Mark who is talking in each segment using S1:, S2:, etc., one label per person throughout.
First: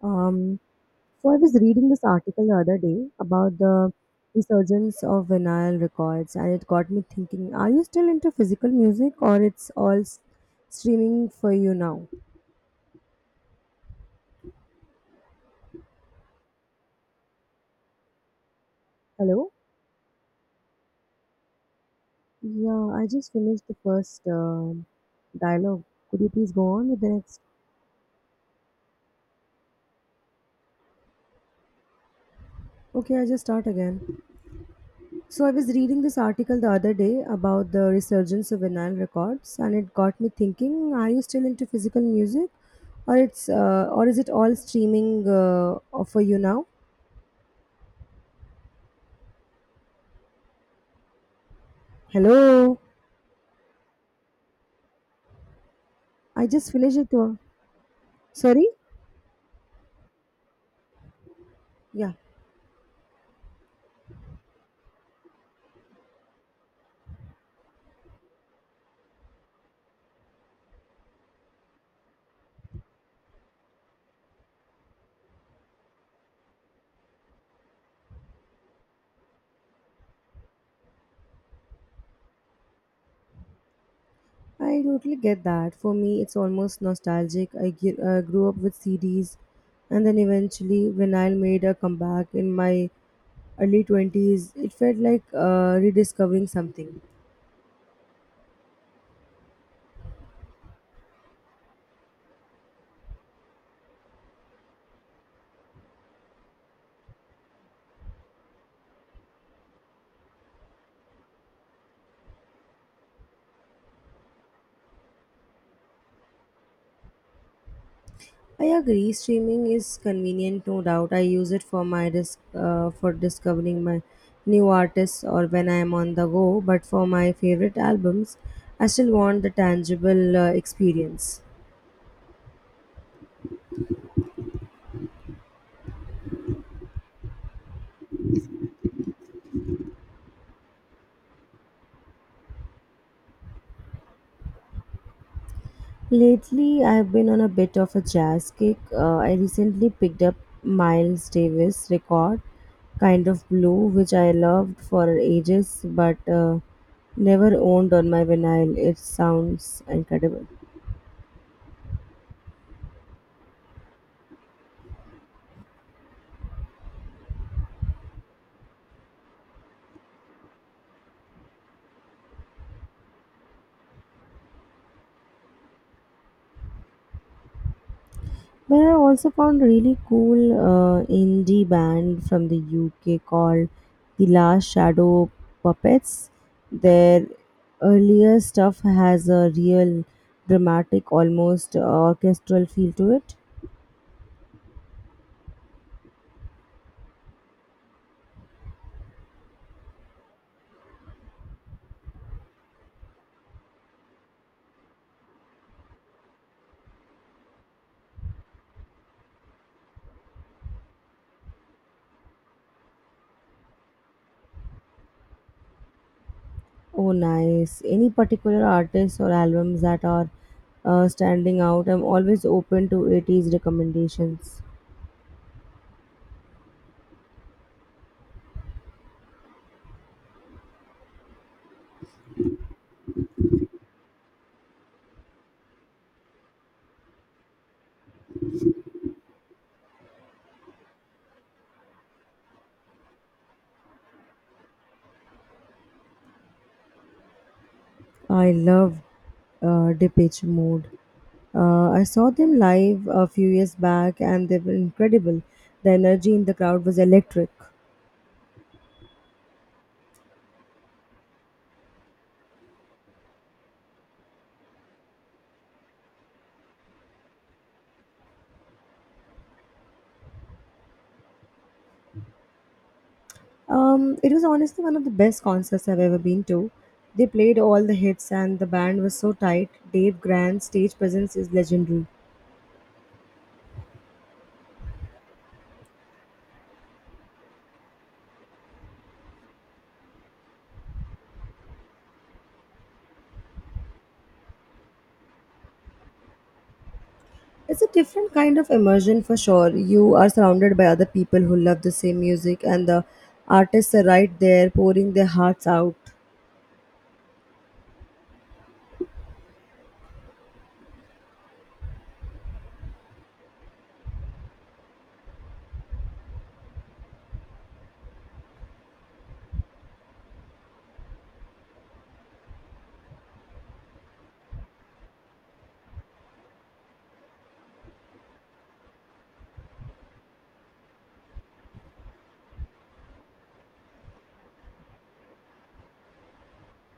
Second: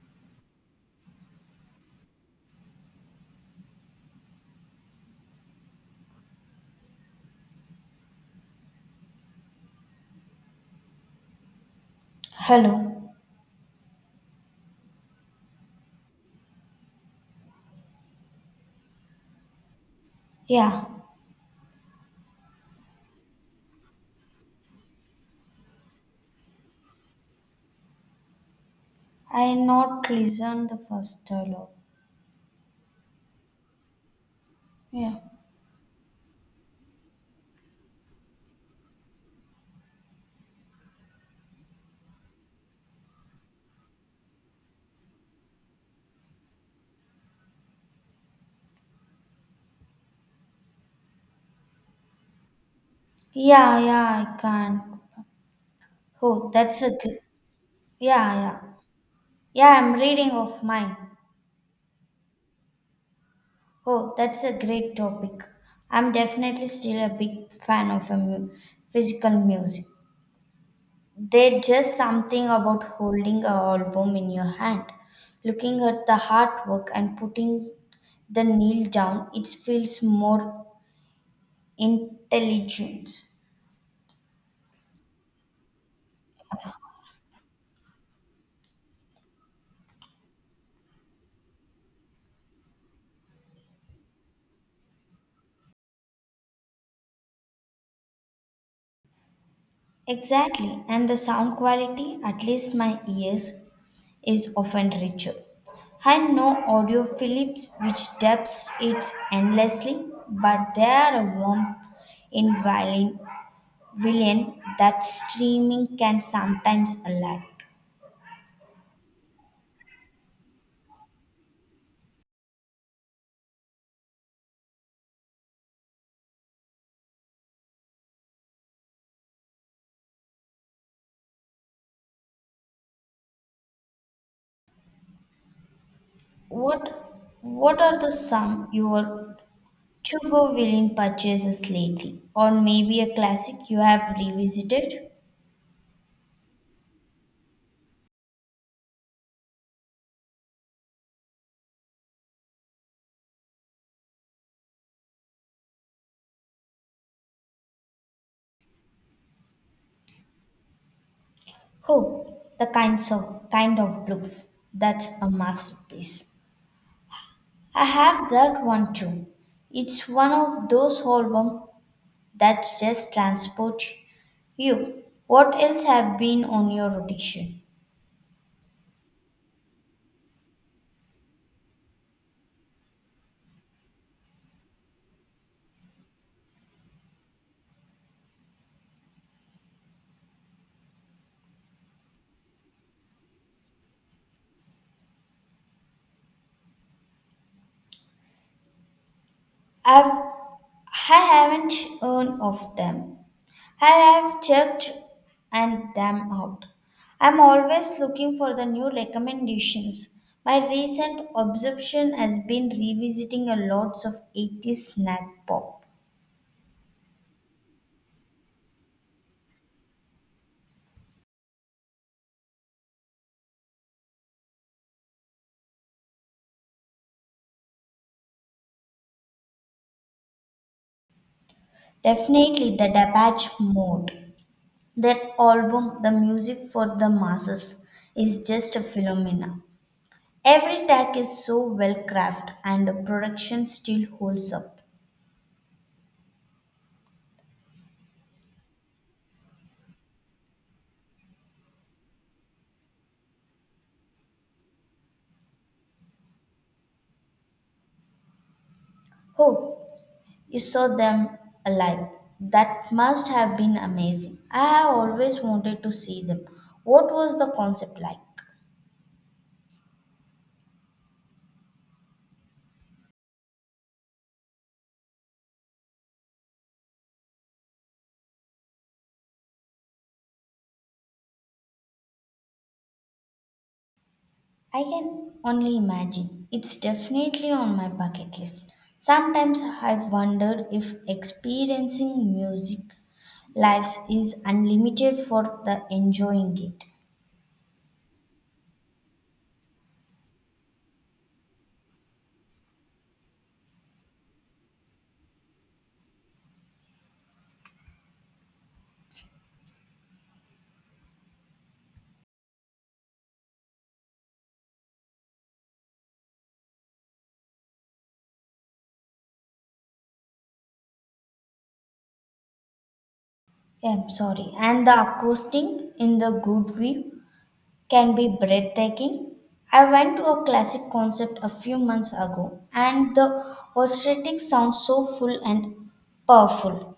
S1: Um, so I was reading this article the other day about the resurgence of vinyl records, and it got me thinking: are you still into physical music, or it's all streaming for you now?
S2: Hello.
S1: Hello.
S2: Yeah,
S1: Yeah, I just finished the first dialogue. Could you please go on with the next?
S2: I not listen the first dialogue.
S1: Okay, I just start again.
S2: Yeah.
S1: So I was reading this article the other day about the resurgence of vinyl records, and it got me thinking: are you still into physical music, or is it all streaming offer you now. Hello.
S2: Yeah, yeah, I can.
S1: I
S2: Oh,
S1: just
S2: that's a
S1: finished it
S2: great.
S1: uh,
S2: Yeah, yeah.
S1: Sorry.
S2: Yeah, I'm reading of mine.
S1: Yeah.
S2: Oh, that's a great topic. I'm definitely still a big fan of physical music. There's just something about holding a album in your hand, looking at the artwork and putting the nail down. It feels more intelligent.
S1: I totally get that. For me it's almost nostalgic. Grew up with CDs, and then eventually vinyl made a comeback in my early 20s. It felt like rediscovering something.
S2: Exactly, and the sound quality, at least my ears, is often richer. I know Audiophiles which depths it endlessly, but there are a warmth in violin, villain that streaming can sometimes lack.
S1: I agree. Streaming is convenient, no doubt. I use it for for discovering my new artists or when I am on the go. But for my favorite albums, I still want the tangible experience.
S2: What what are the some your to go villain purchases lately, or maybe a classic you have revisited?
S1: Lately, I've been on a bit of a jazz kick. I recently picked up Miles Davis' record, Kind of Blue, which I loved for ages, but never owned on my vinyl. It sounds incredible.
S2: Oh, the kinds of kind of bluff. That's a masterpiece. I have that one too. It's one of those albums that just transport you. What else have been on your rotation?
S1: But I also found really cool indie band from the UK called The Last Shadow Puppets. Their earlier stuff has a real dramatic, almost orchestral feel to it.
S2: I've I haven't heard of them. I have checked and them out. I'm always looking for the new recommendations. My recent obsession has been revisiting a lots of 80s snack pop.
S1: Oh, nice. Any particular artists or albums that are standing out? I'm always open to 80s recommendations.
S2: Definitely the Depeche Mode. That album, the music for the masses, is just a phenomena. Every track is so well crafted and the production still holds up.
S1: I love Depeche Mode. I saw them live a few years back and they were incredible. The energy in the crowd was electric.
S2: Oh, you saw them alive. That must have been amazing. I have always wanted to see them. What was the concept like?
S1: It was honestly one of the best concerts I've ever been to. They played all the hits and the band was so tight. Dave Grant's stage presence is legendary.
S2: I can only imagine. It's definitely on my bucket list. Sometimes I've wondered if experiencing music lives is unlimited for the enjoying it.
S1: It's a different kind of immersion for sure. You are surrounded by other people who love the same music, and the artists are right there pouring their hearts out.
S2: I'm sorry. And the acoustic in the good way can be breathtaking. I went to a classic concert a few months ago, and the orchestrating sounds so full and powerful.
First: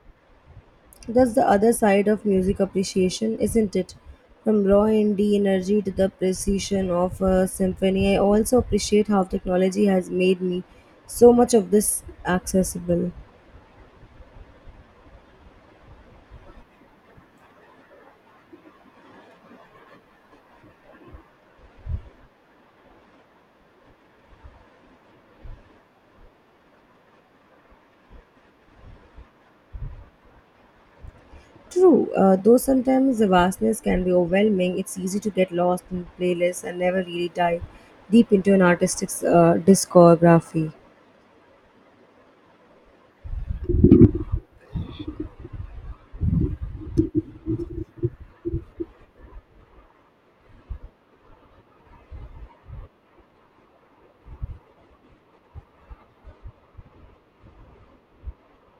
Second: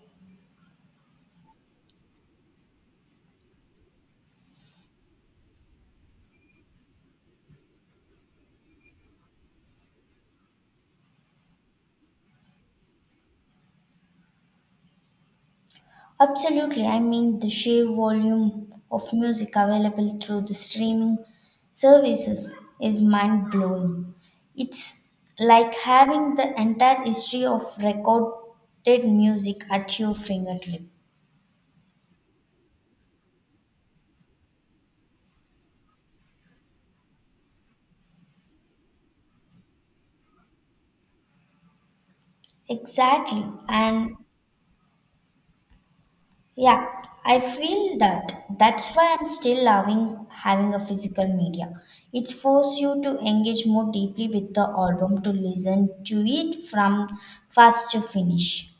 S1: That's the other side of music appreciation, isn't it? From raw indie energy to the precision of a symphony, I also appreciate how technology has made me so much of this accessible.
S2: Absolutely, I mean the sheer volume of music available through the streaming services is mind blowing. It's like having the entire history of recorded music at your fingertip.
S1: True, though sometimes the vastness can be overwhelming, it's easy to get lost in playlists and never really dive deep into an artist's discography.
S2: Exactly, and yeah, I feel that. That's why I'm still loving having a physical media. It forces you to engage more deeply with the album, to listen to it from first to finish.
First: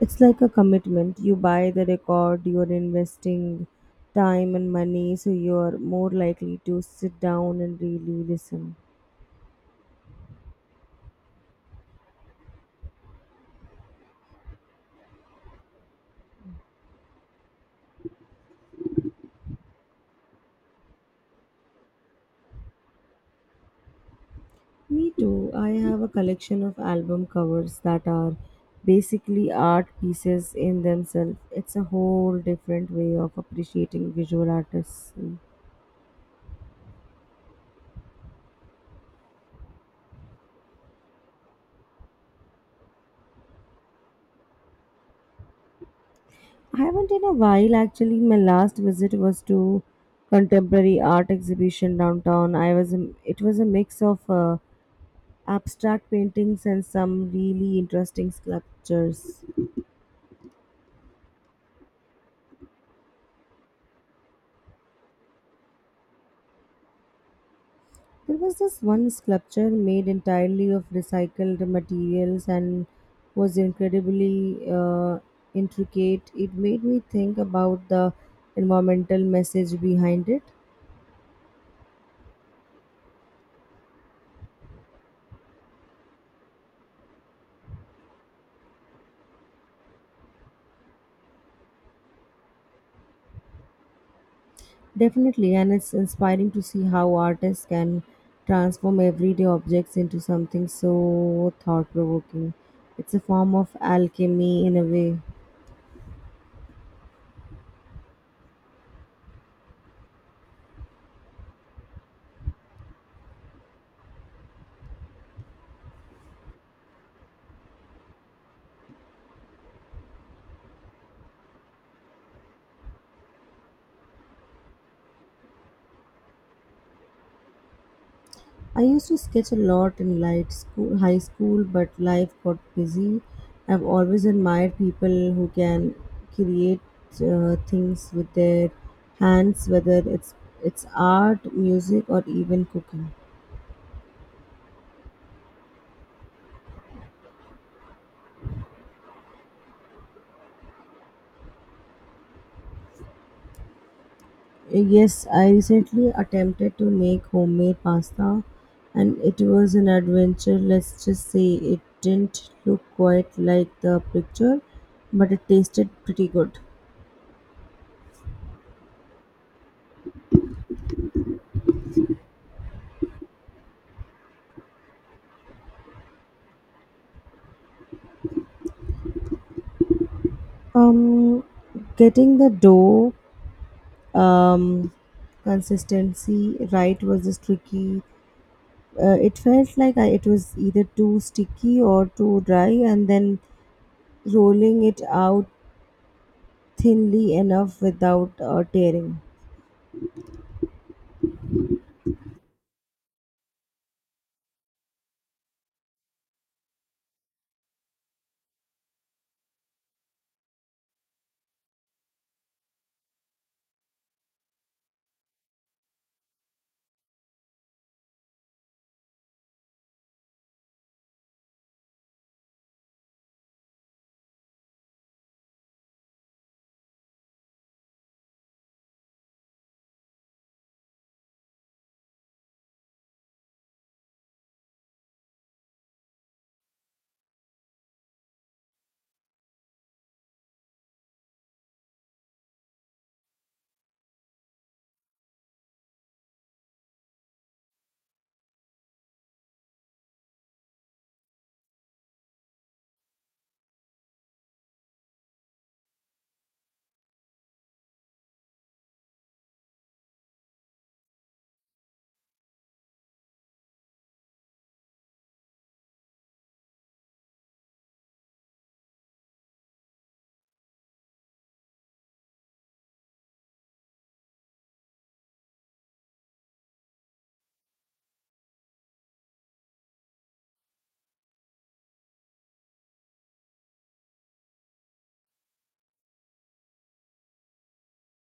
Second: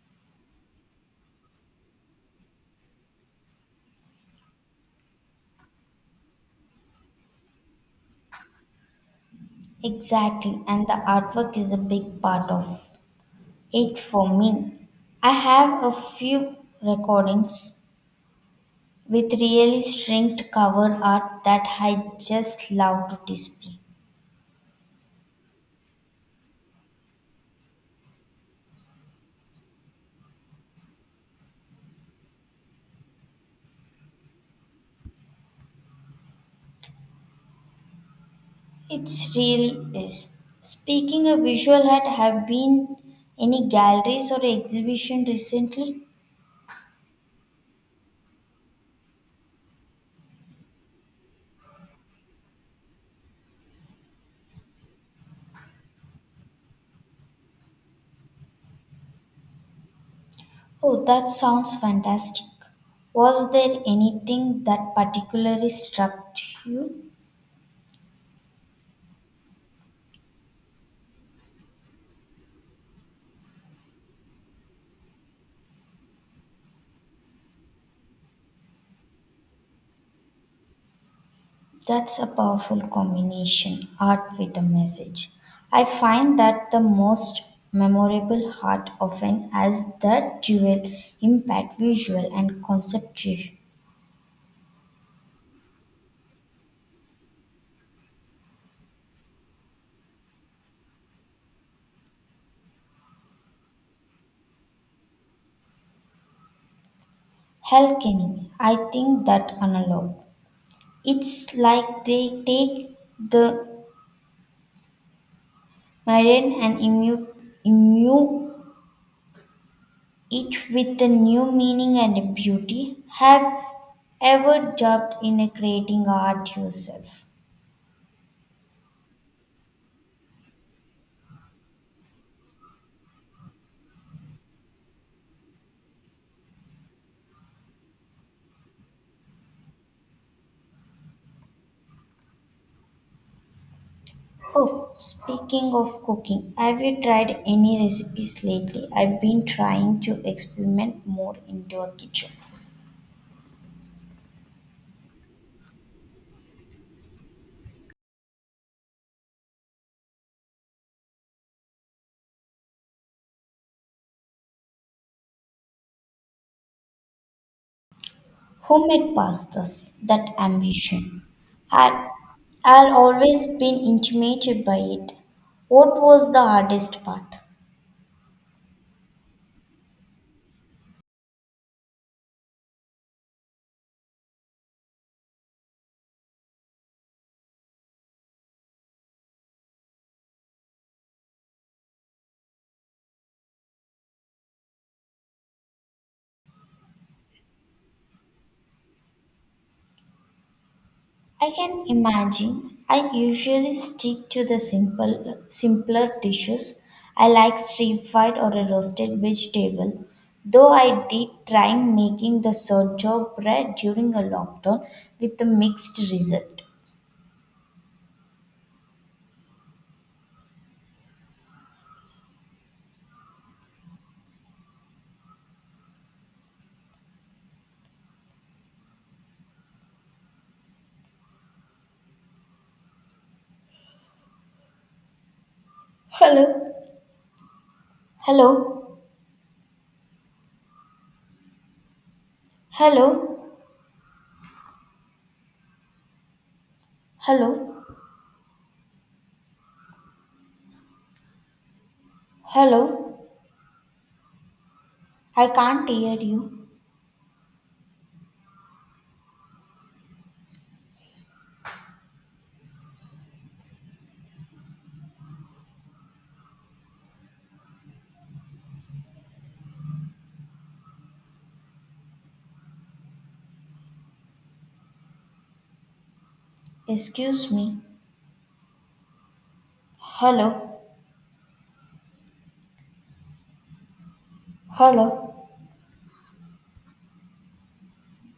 S1: It's like a commitment. You buy the record, you're investing time and money, so you're more likely to sit down and really listen.
S2: Exactly, and the artwork is a big part of it for me. I have a few recordings with really strict cover art that I just love to display.
S1: Me too. I have a collection of album covers that are basically art pieces in themselves. It's a whole different way of appreciating visual artists.
S2: It really is. Speaking of visual art, have been any galleries or exhibition recently?
S1: I haven't in a while actually. My last visit was to contemporary art exhibition downtown. It was a mix of abstract paintings and some really interesting sculptures.
S2: Oh, that sounds fantastic. Was there anything that particularly struck you?
S1: There was this one sculpture made entirely of recycled materials, and was incredibly intricate. It made me think about the environmental message behind it.
S2: That's a powerful combination, art with a message. I find that the most memorable art often has that dual impact, visual and conceptual.
S1: Definitely, and it's inspiring to see how artists can transform everyday objects into something so thought provoking. It's a form of alchemy in a way.
S2: Hell, Kenny, I think that analog. It's like they take the mundane and immune it with a new meaning and a beauty. Have ever dabbled in a creating art yourself?
S1: I used to sketch a lot in high school, but life got busy. I've always admired people who can create things with their hands, whether it's art, music, or even cooking.
S2: Oh, speaking of cooking, have you tried any recipes lately? I've been trying to experiment more into a kitchen.
S1: Yes, I recently attempted to make homemade pasta, and it was an adventure. Let's just say it didn't look quite like the picture, but it tasted pretty good.
S2: Homemade pastas, that ambition. Had I'd always been intimidated by it. What was the hardest part?
S1: Um, Getting the dough um, consistency right was just tricky. It felt like it was either too sticky or too dry, and then rolling it out thinly enough without tearing.
S2: I can imagine. I usually stick to the simpler dishes. I like stir fried or a roasted vegetable. Though I did try making the sourdough bread during a lockdown with a mixed result. Hello, hello, hello, hello, hello. I can't hear you. Excuse me. Hello, hello.